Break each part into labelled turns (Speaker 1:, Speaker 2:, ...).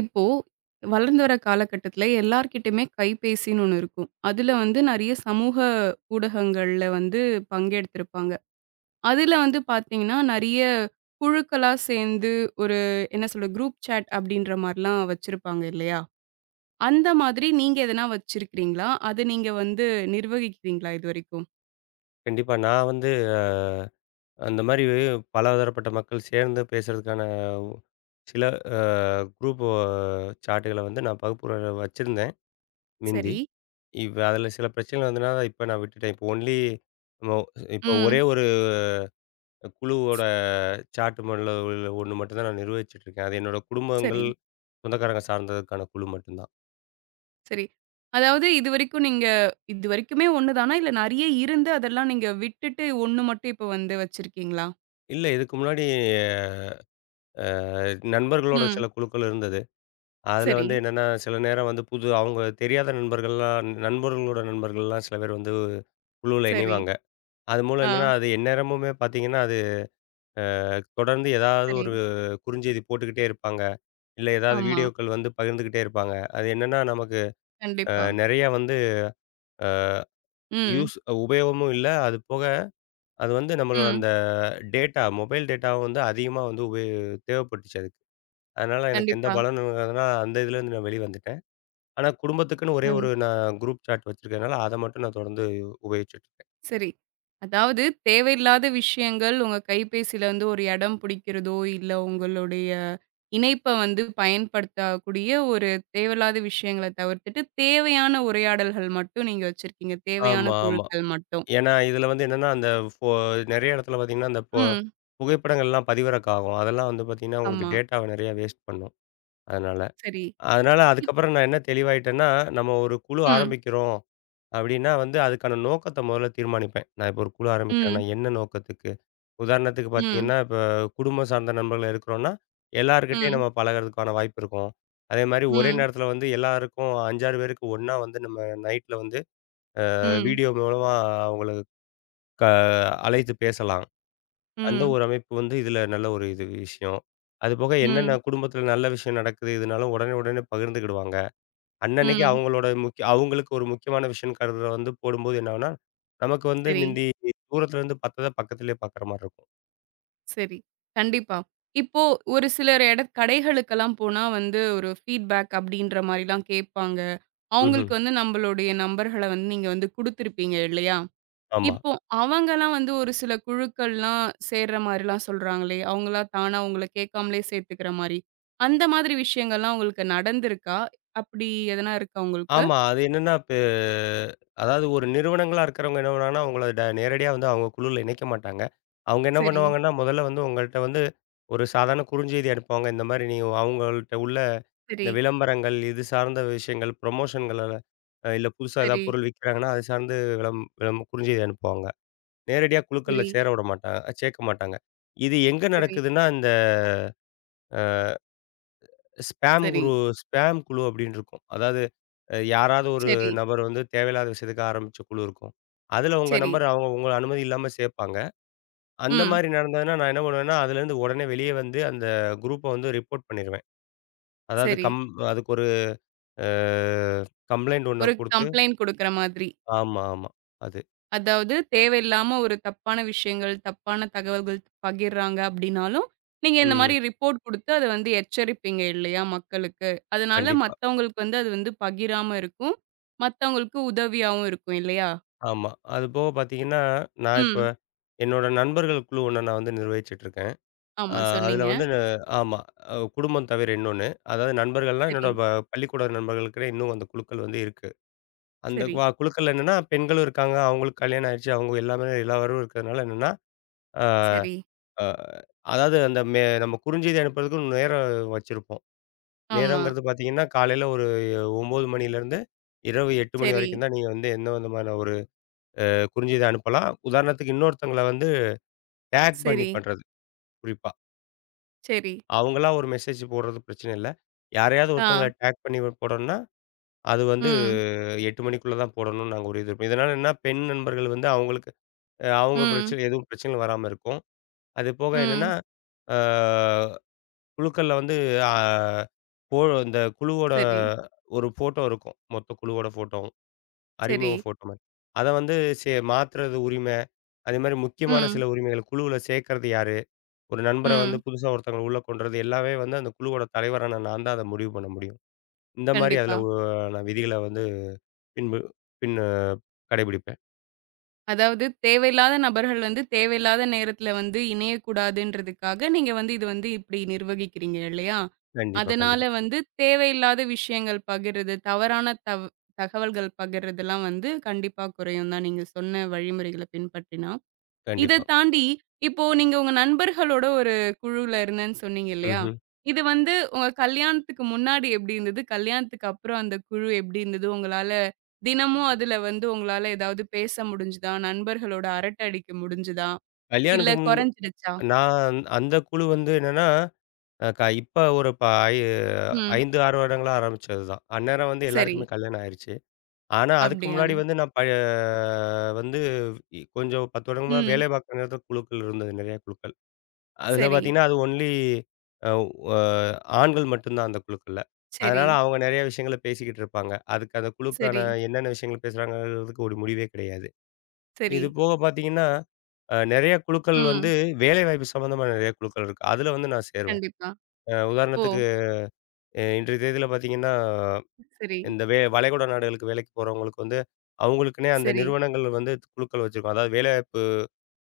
Speaker 1: இப்போ வளர்ந்து வர காலகட்டத்தில எல்லார்கிட்டயுமே கைபேசின்னு ஒண்ணு இருக்கும். அதுல வந்து நெறைய சமூக ஊடகங்கள்ல வந்து பங்கெடுத்திருப்பாங்க. அதுல வந்து பார்த்தீங்கன்னா, நெறைய குழுக்களா சேர்ந்து ஒரு என்ன சொல்றது குரூப் சாட் அப்படின்ற மாரிலாம் வச்சிருப்பாங்க இல்லையா? அந்த மாதிரி நீங்க எதனா வச்சிருக்கிறீங்களா? அத நீங்க வந்து நிர்வகிக்கிறீங்களா இதுவரைக்கும்?
Speaker 2: கண்டிப்பா. நான் வந்து அ அந்த மாரி பலதரப்பட்ட மக்கள் சேர்ந்து பேசுறதுக்கான சில அ குரூப் சாட்டுகள வந்து நான் வகுப்புகள வச்சிருந்தேன் மிந்தி.
Speaker 1: சரி.
Speaker 2: இப்ப அதில சில பிரச்சனைகள் வந்தனால இப்ப நான் விட்டுட்டேன். இப்போ ஒன்லி மோ இப்போ
Speaker 1: ம்.
Speaker 2: ஒரே ஒரு குழுவோட சாட் ஒண்ணு மட்டும் தான் நான் நிர்வகிச்சுட்டு இருக்கேன். அது என்னோட குடும்பங்கள்,
Speaker 1: சரி.
Speaker 2: சொந்தக்காரங்க சார்ந்ததுக்கான குழு மட்டும் தான்.
Speaker 1: சரி. அதாவது இதுவரைக்கும் நீங்க இதுவரைக்குமே 1 தானா? இல்ல நெறைய இருந்து அதெல்லாம் நீங்க விட்டுட்டு 1 மட்டும் இப்ப வந்து வச்சிருக்கீங்களா?
Speaker 2: இல்ல இதுக்கு முன்னாடி அ நண்பர்களோட
Speaker 1: ம்.
Speaker 2: சில குழுக்கள் இருந்தது. அதில
Speaker 1: சரி,
Speaker 2: வந்து என்னன்னா, சில நேரம் வந்து புது அவங்க தெரியாத நண்பர்கள்லாம் நண்பர்களோட நண்பர்கள்லாம் சில பேர் வந்து குழுவுல
Speaker 1: சரி.
Speaker 2: இணைவாங்க. அது மூலம் என்னன்னா,
Speaker 1: ஆ.
Speaker 2: அது எந்நேரமுமே பார்த்தீங்கன்னா, அது தொடர்ந்து ஏதாவது
Speaker 1: சரி.
Speaker 2: ஒரு குறுஞ்செய்தி போட்டுக்கிட்டே இருப்பாங்க. இல்ல ஏதாவது
Speaker 1: ஆமா.
Speaker 2: வீடியோக்கள் வந்து பகிர்ந்துக்கிட்டே இருப்பாங்க. அது என்னன்னா நமக்கு அ
Speaker 1: கண்டிப்பா.
Speaker 2: நெறையா வந்து
Speaker 1: ம்.
Speaker 2: யூஸ் உபயோகமும் இல்ல. அது போக அது வந்து நம்மளோட
Speaker 1: ம்.
Speaker 2: அந்த டேட்டா மொபைல் டேட்டாவும் வந்து அதிகமா வந்து தேவைப்பட்டுச்சு அதுக்கு. அதனால எனக்கு எந்த
Speaker 1: கண்டிப்பா.
Speaker 2: பலனும் இருக்காதுன்னா, அந்த இதுலேருந்து நான் வெளிய வந்துட்டேன். ஆனா, குடும்பத்துக்குன்னு ஒரே
Speaker 1: அன்
Speaker 2: ஒரு நான் குரூப் சாட் வச்சிருக்கிறதுனால, அத மட்டும் நான் தொடர்ந்து உபயோகிச்சுட்டு இருக்கேன்.
Speaker 1: சரி. அதாவது தேவையில்லாத விஷயங்கள் உங்க கைபேசியில வந்து ஒரு இடம் பிடிக்கிறதோ, இல்ல உங்களுடைய இணைப்ப வந்து பயன்படுத்தக்கூடிய ஒரு தேவையில்லாத விஷயங்கள தவிர்த்துட்டு, தேவையான உரையாடல்கள் மட்டும் நீங்க வச்சிருக்கீங்க. தேவையான
Speaker 2: ஆமா, ஆமா.
Speaker 1: குழுக்கள் மட்டும்.
Speaker 2: ஏன்னா, இதுல வந்து என்னன்னா, அந்த ஃபோ நெறைய இடத்துல பார்த்தீங்கன்னா, அந்த
Speaker 1: ம்.
Speaker 2: புகைப்படங்கள்லாம் பதிவிறக்கம் ஆகும். அதெல்லாம் வந்து பார்த்தீங்கன்னா, உங்களுக்கு
Speaker 1: ஆமா.
Speaker 2: டேட்டாவ நெறைய வேஸ்ட் பண்ணும். அதனால.
Speaker 1: சரி.
Speaker 2: அதனால அதுக்கப்புறம் நான் என்ன தெளிவாயிட்டேன்னா, நம்ம ஒரு குழு
Speaker 1: ம்,
Speaker 2: ஆரம்பிக்கிறோம். அப்டின்னா வந்து அதுக்கான நோக்கத்த முதல்ல தீர்மானிப்பேன். நான் இப்போ ஒரு குழு ஆரம்பிக்கிறேன்னா,
Speaker 1: ம்,
Speaker 2: என்ன நோக்கத்துக்கு? உதாரணத்துக்கு
Speaker 1: ம்,
Speaker 2: பார்த்தீங்கன்னா, இப்ப குடும்பம் சார்ந்த நண்பர்கள் இருக்கிறோம்னா, எல்லார்கிட்டயும்
Speaker 1: ம்,
Speaker 2: நம்ம பழகுறதுக்கான வாய்ப்பு இருக்கும். அதேமாரி ஒரே
Speaker 1: ம்,
Speaker 2: நேரத்தில வந்து எல்லாருக்கும் 5, 6 பேருக்கு ஒண்ணா வந்து நம்ம நைட்ல வந்து
Speaker 1: ம்,
Speaker 2: வீடியோ மூலமா அவங்களுக்கு க அழைத்து பேசலாம். அந்த
Speaker 1: ம்,
Speaker 2: ஒரு அமைப்பு வந்து இதில நல்ல ஒரு இது விஷயம். அதுபோக என்னென்ன
Speaker 1: ம்,
Speaker 2: குடும்பத்தில நல்ல விஷயம் நடக்குது இதுனாலும் உடனே, உடனே பகிர்ந்துக்கிடுவாங்க. அன்னன்னைக்கு
Speaker 1: ம்.
Speaker 2: அவங்களோட முக்கிய அவங்களுக்கு ஒரு முக்கியமான விஷயம்ன்னு கருதுற வந்து போடும்போது என்ன ஆகும்னா, நமக்கு வந்து
Speaker 1: சரி,
Speaker 2: மிந்தி தூரத்துல இருந்து பார்த்தத பக்கத்திலேயே பார்க்குற மாரி இருக்கும்.
Speaker 1: சரி. கண்டிப்பா. இப்போ ஒரு சிலர் எட கடைகளுக்கெல்லாம் போனா வந்து ஒரு ஃபீட்பேக் அப்படின்ற மாரிலாம் கேட்பாங்க.
Speaker 2: ம்ஹ்ம்.
Speaker 1: அவங்களுக்கு வந்து நம்மளுடைய நம்பர்கள வந்து நீங்க வந்து குடுத்துருப்பீங்க இல்லையா?
Speaker 2: ஆமா.
Speaker 1: இப்போ அவங்கலாம் வந்து ஒரு சில குழுக்கள்லாம் சேர்ற மாரிலாம் சொல்றாங்களே! அவங்களா தானா உங்கள கேட்காமலே சேர்த்துக்கிற மாரி. அந்த மாதிரி விஷயங்கள்லாம் உங்களுக்கு நடந்திருக்கா? அப்படி எதனா இருக்கா உங்களுக்கு?
Speaker 2: ஆமா. அது என்னன்னா, இப்ப அதாவது ஒரு நிறுவனங்களா இருக்கிறவங்க என்ன பண்ணுவாங்கன்னா, உங்கள நேரடியா வந்து அவங்க குழுல இணைக்க மாட்டாங்க. அவங்க என்ன
Speaker 1: சரி.
Speaker 2: பண்ணுவாங்கன்னா, முதல்ல வந்து உங்கள்ட்ட வந்து ஒரு சாதாரண குறுஞ்செய்தி அனுப்புவாங்க. இந்த மாரி நீங்க அவங்கள்ட்ட உள்ள
Speaker 1: சரி,
Speaker 2: இந்த விளம்பரங்கள், இது சார்ந்த விஷயங்கள், ப்ரொமோஷன்கள இல்ல புதுசா ஏதாவது
Speaker 1: சரி,
Speaker 2: பொருள் விக்கிறாங்கன்னா, அது சார்ந்து விளம் விளம் குறுஞ்செய்தி அனுப்புவாங்க. நேரடியா குழுக்கள்ல
Speaker 1: சரி,
Speaker 2: சேர்க்க மாட்டாங்க. இது எங்க
Speaker 1: சரி,
Speaker 2: நடக்குதுன்னா, இந்த ஸ்பாம்
Speaker 1: சரி,
Speaker 2: குரு ஸ்பாம் குழு அப்படின்னு இருக்கும். அதாவது யாராவது ஒரு
Speaker 1: சரி,
Speaker 2: நபர் வந்து தேவையில்லாத விஷயத்துக்கு ஆரம்பிச்ச குழு இருக்கும். அதில உங்க
Speaker 1: சரி.
Speaker 2: நம்பர் அவங்க உங்க அனுமதி இல்லாம சேர்ப்பாங்க. அந்த
Speaker 1: ம்.
Speaker 2: மாரி நடந்ததுன்னா, நான் என்ன பண்ணுவேன்னா, அதுலேருந்து உடனே வெளியே வந்து அந்த குரூப்ப வந்து ரிப்போர்ட் பண்ணிருவேன். அதாவது
Speaker 1: சரி.
Speaker 2: அதுக்கு ஒரு அ கம்ப்ளைண்ட் ஒண்ண
Speaker 1: ஒரு
Speaker 2: குடுத்து
Speaker 1: கம்ப்ளைண்ட் குடுக்குற மாதிரி.
Speaker 2: ஆமா, ஆமா. அது.
Speaker 1: அதாவது தேவையில்லாம ஒரு தப்பான விஷயங்கள், தப்பான தகவல்கள் பகிர்றாங்க அப்டின்னாலும், நீங்க இந்த
Speaker 2: ம்.
Speaker 1: மாரி ரிப்போர்ட் குடுத்து அத வந்து எச்சரிப்பீங்க இல்லையா மக்களுக்கு. அதனால
Speaker 2: கண்டிப்பா.
Speaker 1: மத்தவங்களுக்கு வந்து அது வந்து பகிராம இருக்கும். மத்தவங்களுக்கு உதவியாவும் இருக்கும் இல்லையா?
Speaker 2: ஆமா. அது போக பார்த்தீங்கன்னா, நான் இப்ப
Speaker 1: ம்.
Speaker 2: என்னோட நண்பர்கள் குழு ஒண்ண நான் வந்து நிர்வகிச்சுட்டு இருக்கேன். ஆ
Speaker 1: ஆமா
Speaker 2: அதில
Speaker 1: சொன்னீங்க.
Speaker 2: வந்து ஆமா. குடும்பம் தவிர இன்னொன்னு. அதாவது நண்பர்கள்லாம்
Speaker 1: சரி,
Speaker 2: என்னோட பள்ளிக்கூட நண்பர்களுக்குன்னு இன்னும் அந்த குழுக்கள் வந்து இருக்கு. அந்த
Speaker 1: சரி,
Speaker 2: குழுக்கள்ல என்னன்னா, பெண்களும் இருக்காங்க. அவங்களுக்கு கல்யாணம் ஆயிருச்சு. அவங்க எல்லாமே எல்லாரும் இருக்கிறதுனால என்னன்னா, ஆ
Speaker 1: சரி.
Speaker 2: அ அதாவது அந்த நம்ம குறுஞ்செய்தி அனுப்புறதுக்கு நேரம் வச்சிருப்போம்.
Speaker 1: ஆமா.
Speaker 2: நேரங்கிறது பார்த்தீங்கன்னா, காலையில ஒரு 9 மணிலேருந்து இரவு 8 மணி
Speaker 1: சரி,
Speaker 2: வரைக்கும் தான் நீங்க வந்து எந்த விதமான ஒரு குறுஞ்செய்தி அனுப்பலாம். உதாரணத்துக்கு இன்னொருத்தவங்கள வந்து டேக் பண்ணி
Speaker 1: சரி,
Speaker 2: பண்றது குறிப்பா.
Speaker 1: சரி.
Speaker 2: அவங்களா ஒரு மெசேஜ் போடுறது பிரச்சனை இல்ல. யாரையாவது ஒருத்தங்கள
Speaker 1: ஆ.
Speaker 2: டேக் பண்ணி போடணும்னா, அது வந்து
Speaker 1: ம்,
Speaker 2: 8 மணிக்குள்ள தான் போடணும்னு நாங்க ஒரு இது இருப்போம். இதனால என்னன்னா, பெண் நண்பர்கள் வந்து அவங்களுக்கு அவங்க
Speaker 1: ம்,
Speaker 2: பிரச்சனை எதுவும் பிரச்சனைகள் வராம இருக்கும். அது போக என்னன்னா,
Speaker 1: ம்.
Speaker 2: ஆ குழுக்கள்ல வந்து ஆ போ இந்த குழுவோட
Speaker 1: சரி,
Speaker 2: ஒரு ஃபோட்டோ இருக்கும். மொத்த குழுவோட ஃபோட்டோவும்.
Speaker 1: சரி.
Speaker 2: அறிமுக ஃபோட்டோ மாரி. அத வந்து மாத்துறது உரிமை. அதேமாரி முக்கியமான
Speaker 1: ம்,
Speaker 2: சில உரிமைகள் குழுவுல சேர்க்கறது யாரு? ஒரு நண்பர வந்து
Speaker 1: ம்.
Speaker 2: புதுசா ஒருத்தவங்கள உள்ள கொண்டு வரது எல்லாமே வந்து அந்த குழுவோட தலைவரான நான் தான் அத முடிவு பண்ண முடியும். இந்த மாரி அதில
Speaker 1: கண்டிப்பா.
Speaker 2: நான் விதிகள வந்து பின்பு பின் கடைபிடிப்பேன்.
Speaker 1: அதாவது தேவையில்லாத நபர்கள் வந்து தேவையில்லாத நேரத்துல வந்து இணையக்கூடாதுன்றதுக்காக, நீங்க வந்து இது வந்து இப்டி நிர்வகிக்கிறீங்க இல்லையா?
Speaker 2: கண்டிப்பா,
Speaker 1: அதனால
Speaker 2: கண்டிப்பா,
Speaker 1: வந்து தேவையில்லாத விஷயங்கள் பகிர்றது, தவறான தவ் தகவல்கள் பகிர்றதெல்லாம் வந்து கண்டிப்பா குறையும் தான் நீங்க சொன்ன வழிமுறைகள பின்பற்றினா. இத
Speaker 2: கண்டிப்பா.
Speaker 1: தாண்டி, இப்போ நீங்க உங்க நண்பர்களோட ஒரு குழுல இருந்தேன்னு சொன்னீங்க இல்லையா?
Speaker 2: ம்ஹ்ம்.
Speaker 1: இது வந்து உங்க கல்யாணத்துக்கு முன்னாடி எப்படி இருந்தது? கல்யாணத்துக்கு அப்புறம் அந்த குழு எப்படி இருந்தது? உங்களால தினமும் அதுல வந்து உங்களால ஏதாவது பேச முடிஞ்சுதா? நண்பர்களோட அரட்டை அடிக்க முடிஞ்சுதா? இல்ல
Speaker 2: கல்யாணத்துக்கு முன்
Speaker 1: குறைஞ்சிடுச்சா?
Speaker 2: நான் அந்த குழு வந்து என்னன்னா, அ க இப்ப ஒரு ஐ
Speaker 1: ம்.
Speaker 2: 5, 6 வருடங்களா ஆரம்பிச்சது தான். அந்நேரம் வந்து
Speaker 1: சரி.
Speaker 2: எல்லாருக்குமே கல்யாணம் ஆயிருச்சு. ஆனா அதுக்கு
Speaker 1: அப்படியா?
Speaker 2: முன்னாடி வந்து நான் வந்து கொஞ்சம் 10 வருடங்களா
Speaker 1: ம்.
Speaker 2: வேலை பார்க்குற நேரத்தில குழுக்கள் இருந்தது, நெறைய குழுக்கள். அதில
Speaker 1: சரி,
Speaker 2: பார்த்தீங்கன்னா, அது ஒன்லி அ ஒ ஆண்கள் மட்டும் தான் அந்த குழுக்கள்ல.
Speaker 1: சரி,
Speaker 2: அதனால அவங்க நெறைய விஷயங்கள பேசிக்கிட்டு இருப்பாங்க. அதுக்கு அந்த குழுக்கான
Speaker 1: சரி,
Speaker 2: என்னென்ன விஷயங்கள் பேசுறாங்கங்கிறதுக்கு ஒரு முடிவே கிடையாது.
Speaker 1: சரி.
Speaker 2: இது போக பார்த்தீங்கன்னா, நெறைய குழுக்கள் வந்து
Speaker 1: ம்.
Speaker 2: வேலைவாய்ப்பு சம்மந்தமா நெறைய குழுக்கள் இருக்கு. அதில வந்து நான் சேருவேன்.
Speaker 1: கண்டிப்பா. ஓ!
Speaker 2: உதாரணத்துக்கு இன்றைய தேதியில பார்த்தீங்கன்னா,
Speaker 1: சரி,
Speaker 2: இந்த வளைகுடா நாடுகளுக்கு வேலைக்கு போறவங்களுக்கு வந்து, அவங்களுக்குன்னே அந்த
Speaker 1: சரி.
Speaker 2: நிறுவனங்கள் வந்து குழுக்கள் வச்சிருக்கும். அதாவது வேலைவாய்ப்பு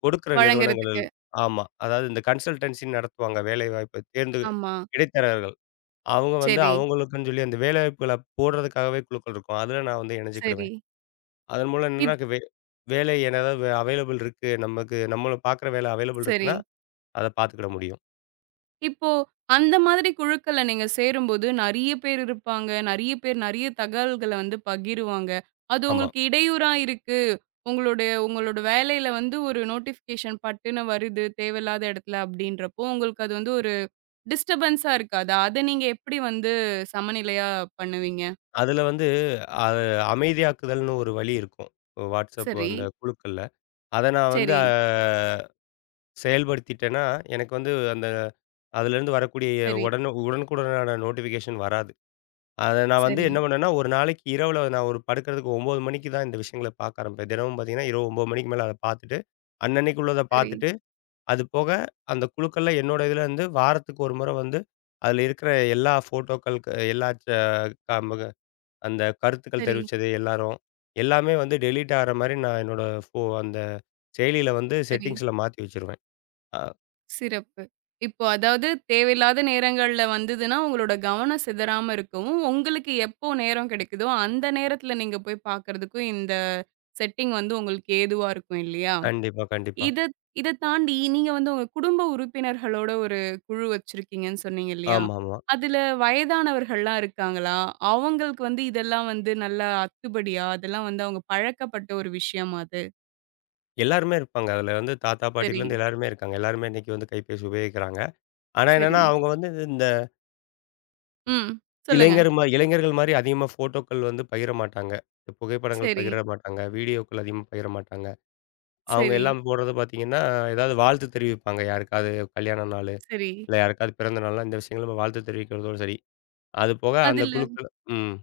Speaker 2: கொடுக்கிற நிறுவனங்கள்
Speaker 1: வழங்குறதுக்கு.
Speaker 2: ஆமா. அதாவது இந்த கன்சல்டன்சி நடத்துவாங்க வேலைவாய்ப்ப தேர்ந்து
Speaker 1: ஆமா.
Speaker 2: இடைத்தரகர்கள். அவங்க வந்து
Speaker 1: சரி,
Speaker 2: அவங்களுக்குன்னு சொல்லி அந்த வேலைவாய்ப்புகள போடுறதுக்காகவே குழுக்கள் இருக்கும். அதில நான் வந்து
Speaker 1: சரி.
Speaker 2: இணைஞ்சுக்கிடுவேன். அதன் மூலம் என்னன்னா
Speaker 1: இத்
Speaker 2: வேலை என்ன ஏதாவது அவைலபிள் இருக்கு. நமக்கு நம்மள பார்க்குற வேலை அவைலபிள்
Speaker 1: சரி.
Speaker 2: இருக்குன்னா, அத பார்த்துக்கிட முடியும்.
Speaker 1: இப்போ அந்த மாதிரி குழுக்கள்ல நீங்க சேரும்போது நெறைய பேர் இருப்பாங்க. நெறைய பேர் நெறைய தகவல்கள வந்து பகிருவாங்க. அது
Speaker 2: ஆமா.
Speaker 1: உங்களுக்கு இடையூறா இருக்கு. உங்களுடைய உங்களோட வேலையில வந்து ஒரு நோட்டிஃபிகேஷன் பட்டுன்னு வருது தேவையில்லாத இடத்துல அப்டின்றப்போ, உங்களுக்கு அது வந்து ஒரு டிஸ்டர்பன்ஸா இருக்காதா? அத நீங்க எப்படி வந்து சமநிலையா பண்ணுவீங்க?
Speaker 2: அதில வந்து அது அமைதியாக்குதல்னு ஒரு வழி இருக்கும். WhatsApp
Speaker 1: சரி,
Speaker 2: அந்த குழுக்கள்ல. அத நான் வந்து
Speaker 1: சரி,
Speaker 2: செயல்படுத்திட்டேன்னா, எனக்கு வந்து அந்த அதிலேருந்து வரக்கூடிய
Speaker 1: சரி,
Speaker 2: உடனே உடனுக்குடனான நோட்டிஃபிகேஷன் வராது. அத நான் வந்து
Speaker 1: சரி,
Speaker 2: என்ன பண்ணேன்னா, ஒரு நாளைக்கு இரவுல நான் ஒரு படுக்கிறதுக்கு 9 மணிக்கு தான் இந்த விஷயங்கள பார்க்க ஆரம்பிப்பேன். தினமும் பார்த்தீங்கன்னா, இரவு 9 மணிக்கு மேல அத பார்த்துட்டு, அன்னன்னைக்கு உள்ளத
Speaker 1: சரி,
Speaker 2: பார்த்துட்டு, அது போக அந்த குழுக்கள்ல என்னோட இதுல இருந்து வாரத்துக்கு ஒரு முறை வந்து, அதுல இருக்கிற எல்லா ஃபோட்டோக்களுக்கு எல்லா ச காமக அந்த கருத்துக்கள்
Speaker 1: சரி, சரி,
Speaker 2: தெரிவிச்சது எல்லாரும், எல்லாமே வந்து டெலீட் ஆகுற மாரி நான் என்னோட அந்த செயலியில வந்து
Speaker 1: சரி.
Speaker 2: செட்டிங்ஸ்ல மாத்தி வச்சுருவேன். அ
Speaker 1: சிறப்பு. இப்போ அதாவது தேவையில்லாத நேரங்கள்ல வந்ததுன்னா, உங்களோட கவனம் சிதறாம இருக்கவும், உங்களுக்கு எப்போ நேரம் கிடைக்குதோ, அந்த நேரத்துல நீங்க போய் பார்க்கறதுக்கும் இந்த செட்டிங் வந்து உங்களுக்கு ஏதுவா இருக்கும் இல்லையா?
Speaker 2: கண்டிப்பா, கண்டிப்பா.
Speaker 1: இத இத தாண்டி நீங்க வந்து உங்க குடும்ப உறுப்பினர்களோட ஒரு குழு வச்சிருக்கீங்கன்னு சொன்னீங்க இல்லையா?
Speaker 2: ஆமாமா.
Speaker 1: அதுல வயதானவர்கள்லாம் இருக்காங்களா? அவங்களுக்கு வந்து இதெல்லாம் வந்து நல்லா அத்துபடியா? அதெல்லாம் வந்து அவங்க பழக்கப்பட்ட ஒரு விஷயமா அது?
Speaker 2: எல்லாருமே இருப்பாங்க. அதுல வந்து தாத்தா,
Speaker 1: சரி,
Speaker 2: பாட்டியிலருந்து எல்லாருமே இருக்காங்க. எல்லாருமே இன்னைக்கு வந்து கைபேசி உபயோகிக்கிறாங்க. ஆனா என்னன்னா,
Speaker 1: சரி.
Speaker 2: அவங்க வந்து இந்த
Speaker 1: ம். சொல்லுங்க.
Speaker 2: இளைஞர்கள் மாரி அதிகமா ஃபோட்டோக்கள் வந்து பகிர மாட்டாங்க. இந்த புகைப்படங்கள்
Speaker 1: சரி,
Speaker 2: பகிர மாட்டாங்க. வீடியோக்கள் அதிகமா பகிர மாட்டாங்க. அவங்க
Speaker 1: சரி,
Speaker 2: எல்லாம் போடுறது பார்த்தீங்கன்னா, ஏதாவது வாழ்த்து தெரிவிப்பாங்க. யாருக்காவது கல்யாண நாளு,
Speaker 1: சரி.
Speaker 2: இல்ல யாருக்காவது பிறந்த நாள்னா, இந்த விஷயங்கள வாழ்த்து தெரிவிக்கிறதோட சரி. அது போக அந்த
Speaker 1: அதுல
Speaker 2: குழுக்கள் ம்.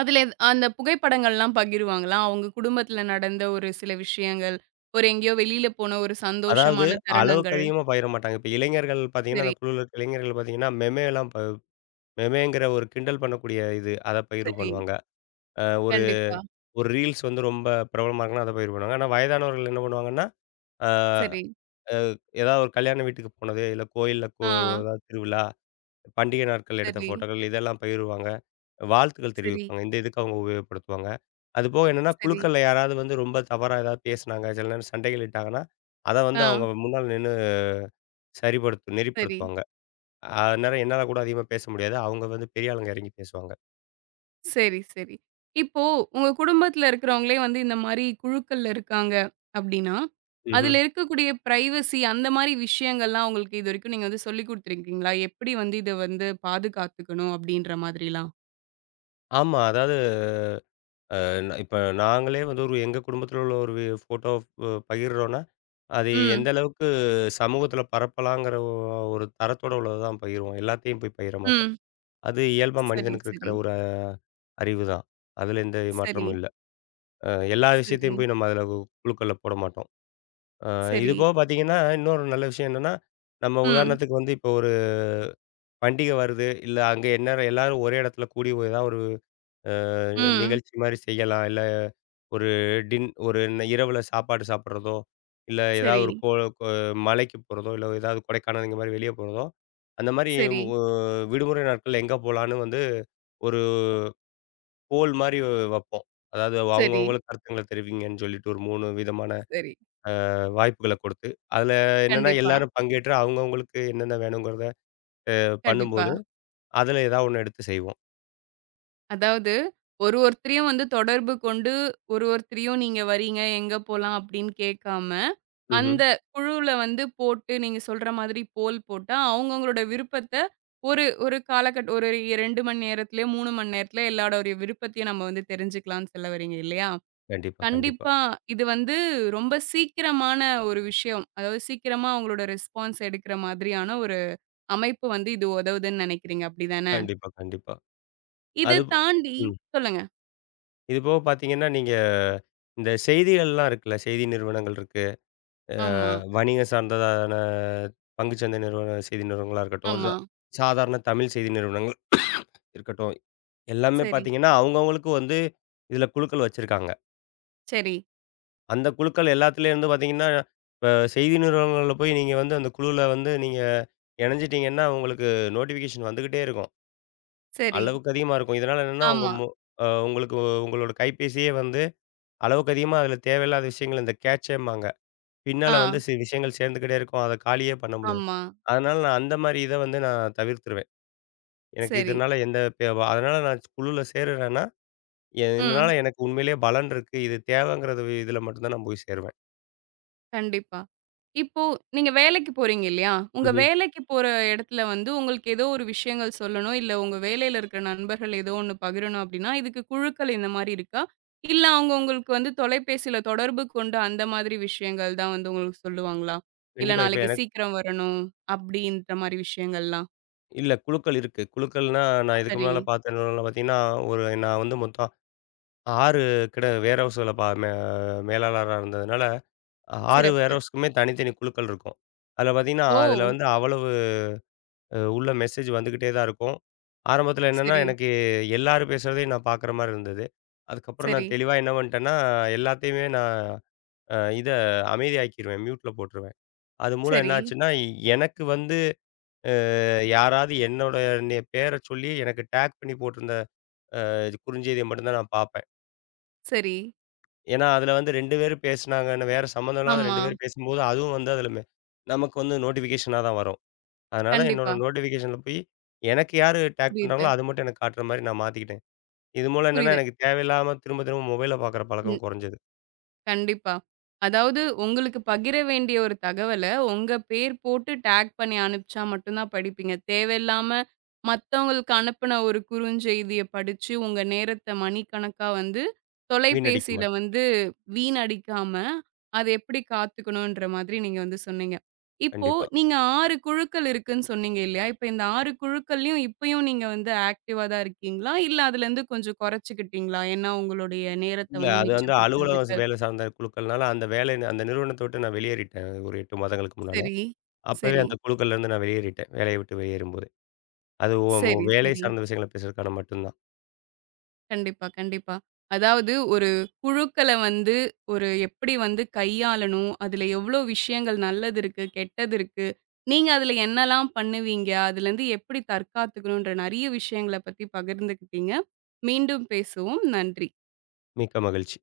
Speaker 1: அதுல எது அந்த புகைப்படங்கள்லாம் பகிருவாங்களா? அவங்க குடும்பத்துல நடந்த ஒரு சில விஷயங்கள், ஒரு எங்கேயோ வெளியில போன ஒரு
Speaker 2: அதாவது
Speaker 1: சந்தோஷமான
Speaker 2: அளவுக்கு
Speaker 1: தருணங்கள்.
Speaker 2: அதிகமா பகிர மாட்டாங்க. இப்ப இளைஞர்கள் பார்த்தீங்கன்னா,
Speaker 1: சரி,
Speaker 2: அந்த குழுல இருக்க இளைஞர்கள் பார்த்தீங்கன்னா, மெமேலாம் ப மெமேங்கிற ஒரு கிண்டல் பண்ணக்கூடிய இது. அத பகிர்வு
Speaker 1: சரி.
Speaker 2: பண்ணுவாங்க. ஒரு
Speaker 1: கண்டிப்பா.
Speaker 2: ஒரு ரீல்ஸ் வந்து ரொம்ப பிரபலமா இருக்குன்னா, அத பகிர்வு பண்ணுவாங்க. ஆனா வயதானவர்கள் என்ன பண்ணுவாங்கன்னா ஆ
Speaker 1: சரி.
Speaker 2: ஏதாவது ஒரு கல்யாண வீட்டுக்கு போனது, இல்ல கோயில்ல
Speaker 1: ஆ.
Speaker 2: ஏதாவது திருவிழா, பண்டிகை நாட்கள் எடுத்த
Speaker 1: சரி,
Speaker 2: ஃபோட்டோக்கள் இதெல்லாம் பகிர்வாங்க. வாழ்த்துக்கள்
Speaker 1: சரி,
Speaker 2: தெரிவிப்பாங்க. இந்த இதுக்கு அவங்க உபயோகப்படுத்துவாங்க. அதுபோக என்னன்னா,
Speaker 1: சரி.
Speaker 2: குழுக்கள்ல யாராவது வந்து ரொம்ப தவறா ஏதாவது பேசினாங்க, சில நேரம் சண்டைகள் இட்டாங்கன்னா, அத வந்து
Speaker 1: ஆ.
Speaker 2: அவங்க முன்னால நின்னு
Speaker 1: சரி,
Speaker 2: நெறிப்படுத்துவாங்க. அந்நேரம் என்னால கூட அதிகமா பேச முடியாது. அவங்க வந்து பெரிய ஆளுங்க இறங்கி பேசுவாங்க.
Speaker 1: சரி, சரி. இப்போ உங்க குடும்பத்துல இருக்கிறவங்களே வந்து இந்த மாரி குழுக்கள்ல இருக்காங்க அப்டின்னா,
Speaker 2: ம்ஹ்ம்.
Speaker 1: அதுல இருக்கக்கூடிய பிரைவசி அந்த மாரி விஷயங்கள்லாம் உங்களுக்கு இதுவரைக்கும் நீங்க வந்து சொல்லிக் குடுத்துருக்கீங்களா? எப்படி வந்து இத வந்து பாதுகாத்துக்கணும் அப்டின்ற மாதிரிலாம்?
Speaker 2: ஆமா. அதாவது இப்ப நாங்களே வந்து ஒரு எங்க குடும்பத்தில உள்ள ஒரு ஃபோட்டோ பகிர்றோம்னா அது
Speaker 1: ம்.
Speaker 2: எந்த அளவுக்கு சமூகத்தில பரப்பலாங்கிற ஒரு தரத்தோட உள்ளது தான் பகிர்வோம். எல்லாத்தையும் போய் பகிர மாட்டோம்.
Speaker 1: ம்.
Speaker 2: அது இயல்பா
Speaker 1: சரி,
Speaker 2: மனிதனுக்கு
Speaker 1: சரி,
Speaker 2: இருக்கிற ஒரு அறிவு தான். அதில எந்த
Speaker 1: சரி,
Speaker 2: மாற்றமும் இல்ல. அ எல்லா
Speaker 1: சரி,
Speaker 2: விஷயத்தையும் போய் நம்ம அதில குழுக்கள்ல போட மாட்டோம். அ இது
Speaker 1: சரி.
Speaker 2: போக பார்த்தீங்கன்னா, இன்னொரு நல்ல விஷயம் என்னன்னா, நம்ம
Speaker 1: ம்,
Speaker 2: உதாரணத்துக்கு வந்து இப்போ ஒரு பண்டிகை வருது. இல்ல அங்க என்ன எல்லாரும் ஒரே இடத்துல கூடி ஏதாவது ஒரு அ
Speaker 1: ம்.
Speaker 2: நிகழ்ச்சி மாரி செய்யலாம். இல்ல ஒரு ஒரு ந இரவுல சாப்பாடு சாப்பிடுறதோ, இல்ல ஏதாவது
Speaker 1: சரி,
Speaker 2: ஒரு கோ கோ மலைக்கு போறதோ, இல்ல ஏதாவது கொடைக்கானல் இந்த மாரி வெளிய போறதோ, அந்த மாரி
Speaker 1: சரி,
Speaker 2: ஒ விடுமுறை நாட்கள்ல எங்க போலான்னு வந்து ஒரு போல் மாரி வப்போம். அதாவது
Speaker 1: சரி,
Speaker 2: அவங்கவங்களுக்கு கருத்துங்கள தெரிவிங்கன்னு சொல்லிட்டு ஒரு 3 விதமான
Speaker 1: சரி.
Speaker 2: வாய்ப்புகள கொடுத்து, அதுல என்னன்னா
Speaker 1: கண்டிப்பா,
Speaker 2: எல்லாரும் பங்கேற்று அவங்கவங்களுக்கு என்னென்ன வேணுங்கிறத
Speaker 1: கண்டிப்பா.
Speaker 2: பண்ணும்போது, அதுல ஏதாவது ஒண்ணு எடுத்து செய்வோம்.
Speaker 1: அதாவது ஒருத்தரையும் வந்து தொடர்பு கொண்டு, ஒருத்தரையும் நீங்க வரீங்க, எங்க போலாம் அப்படின்னு கேட்காம,
Speaker 2: ம்ஹ்ம்.
Speaker 1: அந்த குழுவுல வந்து போட்டு நீங்க சொல்ற மாதிரி போல் போட்டா, அவங்கவங்களோட விருப்பத்த ஒரு ஒரு காலகட் ஒரு 2 மணி நேரத்திலயோ, 3 மணி நேரத்திலயோ எல்லாரோடைய விருப்பத்தையும் நம்ம வந்து தெரிஞ்சுக்கலாம்னு சொல்ல வரீங்க இல்லையா?
Speaker 2: கண்டிப்பா, கண்டிப்பா.
Speaker 1: கண்டிப்பா. இது வந்து ரொம்ப சீக்கிரமான ஒரு விஷயம். அதாவது சீக்கிரமா அவங்களோட ரெஸ்பான்ஸ் எடுக்கிற மாதிரியான ஒரு அமைப்பு வந்து இது உதவுதுன்னு நினைக்கிறீங்க. அப்படிதானே?
Speaker 2: கண்டிப்பா, கண்டிப்பா.
Speaker 1: இத
Speaker 2: அது
Speaker 1: தாண்டி சொல்லுங்க.
Speaker 2: இது போக பார்த்தீங்கன்னா, நீங்க இந்த செய்திகள்லாம் இருக்குல்ல, செய்தி நிறுவனங்கள் இருக்கு. அ
Speaker 1: ஆமா,
Speaker 2: வணிகம் சார்ந்ததான பங்குச்சந்தை நிறுவன செய்தி நிறுவனங்களா இருக்கட்டும்,
Speaker 1: ஆமா.
Speaker 2: சாதாரண தமிழ் செய்தி நிறுவனங்கள் இருக்கட்டும். எல்லாமே
Speaker 1: சரி,
Speaker 2: பார்த்தீங்கன்னா, அவங்கவங்களுக்கு வந்து இதில குழுக்கள் வச்சிருக்காங்க.
Speaker 1: சரி,
Speaker 2: அந்த குழுக்கள் எல்லாத்துலேருந்து பார்த்தீங்கன்னா, இப்ப செய்தி நிறுவனங்கள்ல போய் நீங்க வந்து அந்த குழுவுல வந்து நீங்க இணைஞ்சிட்டீங்கன்னா, உங்களுக்கு நோட்டிஃபிகேஷன் வந்துகிட்டே இருக்கும்.
Speaker 1: சரி.
Speaker 2: அளவுக்கு அதிகமா இருக்கும். இதனால என்னன்னா, உங்க
Speaker 1: ஆமா.
Speaker 2: மொ உங்களுக்கு உங்களோட கைபேசியே வந்து அளவுக்கு அதிகமா அதில தேவையில்லாத விஷயங்கள் இந்த கேட்சேம்பாங்க. பின்னால வந்து
Speaker 1: ஆ,
Speaker 2: சில விஷயங்கள் சேர்ந்துக்கிட்டே இருக்கும். அத காலியே பண்ண முடியாது.
Speaker 1: ஆமா.
Speaker 2: அதனால நான் அந்த மாரி இத வந்து நான் தவிர்த்துருவேன். எனக்கு
Speaker 1: சரி.
Speaker 2: இதனால அதனால நான் குழுல சேருறேன்னா, இதனால
Speaker 1: ம்.
Speaker 2: எனக்கு உண்மையிலேயே பலன் இருக்கு. இது தேவைங்கிறது இதுல மட்டும் தான் நான் போய் சேருவேன்.
Speaker 1: கண்டிப்பா. இப்போ நீங்க வேலைக்கு போறீங்க இல்லையா? உங்க
Speaker 2: ம்ஹ்ம்.
Speaker 1: வேலைக்கு போற இடத்துல வந்து உங்களுக்கு ஏதோ ஒரு விஷயங்கள் சொல்லணும், இல்ல உங்க வேலையில இருக்கிற நண்பர்கள் ஏதோ ஒண்ணு பகிரணும் அப்படின்னா, இதுக்கு குழுக்கள் இந்த மாரி இருக்கா? இல்ல அவங்க உங்களுக்கு வந்து தொலைபேசியில தொடர்பு கொண்டு அந்த மாதிரி விஷயங்கள் தான் வந்து உங்களுக்கு சொல்லுவாங்களா? இல்ல
Speaker 2: கண்டிப்பா இப்ப
Speaker 1: நாளைக்கு
Speaker 2: எனக்கு
Speaker 1: சீக்கிரம் வரணும் அப்படின்ற மாரி விஷயங்கள்லாம்?
Speaker 2: இல்ல குழுக்கள் இருக்கு. குழுக்கள்னா நான் இதுக்கு
Speaker 1: சரி,
Speaker 2: முன்னால பார்த்த நிறுவனங்கள்ல பார்த்தீங்கன்னா, ஒரு நான் வந்து மொத்தம் 6 வேர் ஹவுஸ்ல பா மே மேலாளரா இருந்ததுனால, 6 வேர்
Speaker 1: சிறப்பு.
Speaker 2: ஹவுஸ்க்குமே தனித்தனி குழுக்கள் இருக்கும். அதுல பார்த்தீங்கன்னா,
Speaker 1: ஓ!
Speaker 2: அதுல வந்து அவ்வளவு உள்ள மெசேஜ் வந்துக்கிட்டே தான் இருக்கும். ஆரம்பத்தில என்னன்னா,
Speaker 1: சரி,
Speaker 2: எனக்கு எல்லாரும் பேசுறதையும் நான் பார்க்குற மாரி இருந்தது. அதுக்கப்புறம்
Speaker 1: சரி,
Speaker 2: நான் தெளிவா என்ன பண்ணிட்டேன்னா, எல்லாத்தையுமே நான் இத அமைதியாக்கிருவேன். மியூட்ல போட்டுருவேன். அது மூலம்
Speaker 1: சரி,
Speaker 2: என்ன ஆச்சுன்னா, எனக்கு வந்து அ யாராவது என்னோட பேர சொல்லி எனக்கு டேக் பண்ணி போட்டிருந்த அ குறுஞ்செய்திய மட்டும் தான் நான் பார்ப்பேன்.
Speaker 1: சரி.
Speaker 2: ஏன்னா, அதில வந்து 2 பேரும் பேசினாங்கன்னு வேற சம்மந்தம் இல்லாத
Speaker 1: ஆமா.
Speaker 2: 2 பேரும் பேசும்போது, அதுவும் வந்து அதில நமக்கு வந்து நோட்டிஃபிகேஷனா தான் வரும். அதனால என்னோட
Speaker 1: கண்டிப்பா.
Speaker 2: நோட்டிஃபிகேஷன்ல போய் எனக்கு யாரு டேக்
Speaker 1: புரியுது,
Speaker 2: பண்றாங்களோ அது மட்டும் எனக்கு காட்டுற மாரி நான் மாத்திக்கிட்டேன். இது மூலம் என்னன்னா
Speaker 1: புரியுது.
Speaker 2: எனக்கு தேவையில்லாம திரும்ப திரும்ப மொபைல பார்க்குற பழக்கம் குறைஞ்சது.
Speaker 1: கண்டிப்பா. அதாவது உங்களுக்கு பகிர வேண்டிய ஒரு தகவல, உங்க பேர் போட்டு டேக் பண்ணி அனுப்பிச்சா மட்டும் தான் படிப்பீங்க. தேவையில்லாம மத்தவங்களுக்கு அனுப்புன ஒரு குறுஞ்செய்திய படிச்சு, உங்க நேரத்த மணிக்கணக்கா வந்து
Speaker 2: வீணடிக்க
Speaker 1: தொலைபேசியில
Speaker 2: மாட்டோம்.
Speaker 1: வந்து வீணடிக்காம, அத எப்படி காத்துக்கணுன்ற மாதிரி நீங்க வந்து சொன்னீங்க. இப்போ
Speaker 2: கண்டிப்பா.
Speaker 1: நீங்க 6 குழுக்கள் இருக்குன்னு சொன்னீங்க இல்லையா? இப்ப இந்த 6 குழுக்கள்லயும் இப்பயும் நீங்க வந்து ஆக்டிவா தான் இருக்கீங்களா? இல்ல அதுலருந்து கொஞ்சம் குறைச்சுக்கிட்டீங்களா? ஏன்னா உங்களுடைய நேரத்த
Speaker 2: இல்ல
Speaker 1: வந்து
Speaker 2: அது வந்து அலுவலகம் ஸ்
Speaker 1: மிச்சப்படுத்துறதுக்கு.
Speaker 2: வேலை சார்ந்த குழுக்கள்னால அந்த வேலை அந்த நிறுவனத்த விட்டு நான் வெளியேறிட்டேன். ஒரு 8 மாதங்களுக்கு முன்னால.
Speaker 1: சரி,
Speaker 2: அப்பவே
Speaker 1: சரி,
Speaker 2: அந்த குழுக்கள்ல இருந்து நான் வெளியேறிட்டேன். வேலைய விட்டு வெளியேறும்போதே. அது
Speaker 1: சரி,
Speaker 2: வேலை
Speaker 1: சரி.
Speaker 2: சார்ந்த விஷயங்கள பேசுறதுக்கான மட்டும் தான்.
Speaker 1: கண்டிப்பா, கண்டிப்பா. அதாவது ஒரு குழுக்கள வந்து ஒரு எப்படி வந்து கையாளணும், அதுல எவ்ளோ விஷயங்கள் நல்லது இருக்கு, கெட்டது இருக்கு, நீங்க அதுல என்னலாம் பண்ணுவீங்க, அதுலேருந்து எப்படி தற்காத்துக்கணுன்ற நெறைய விஷயங்கள பத்தி பகிர்ந்துக்கிட்டீங்க. மீண்டும் பேசுவோம். நன்றி.
Speaker 2: மிக்க மகிழ்ச்சி.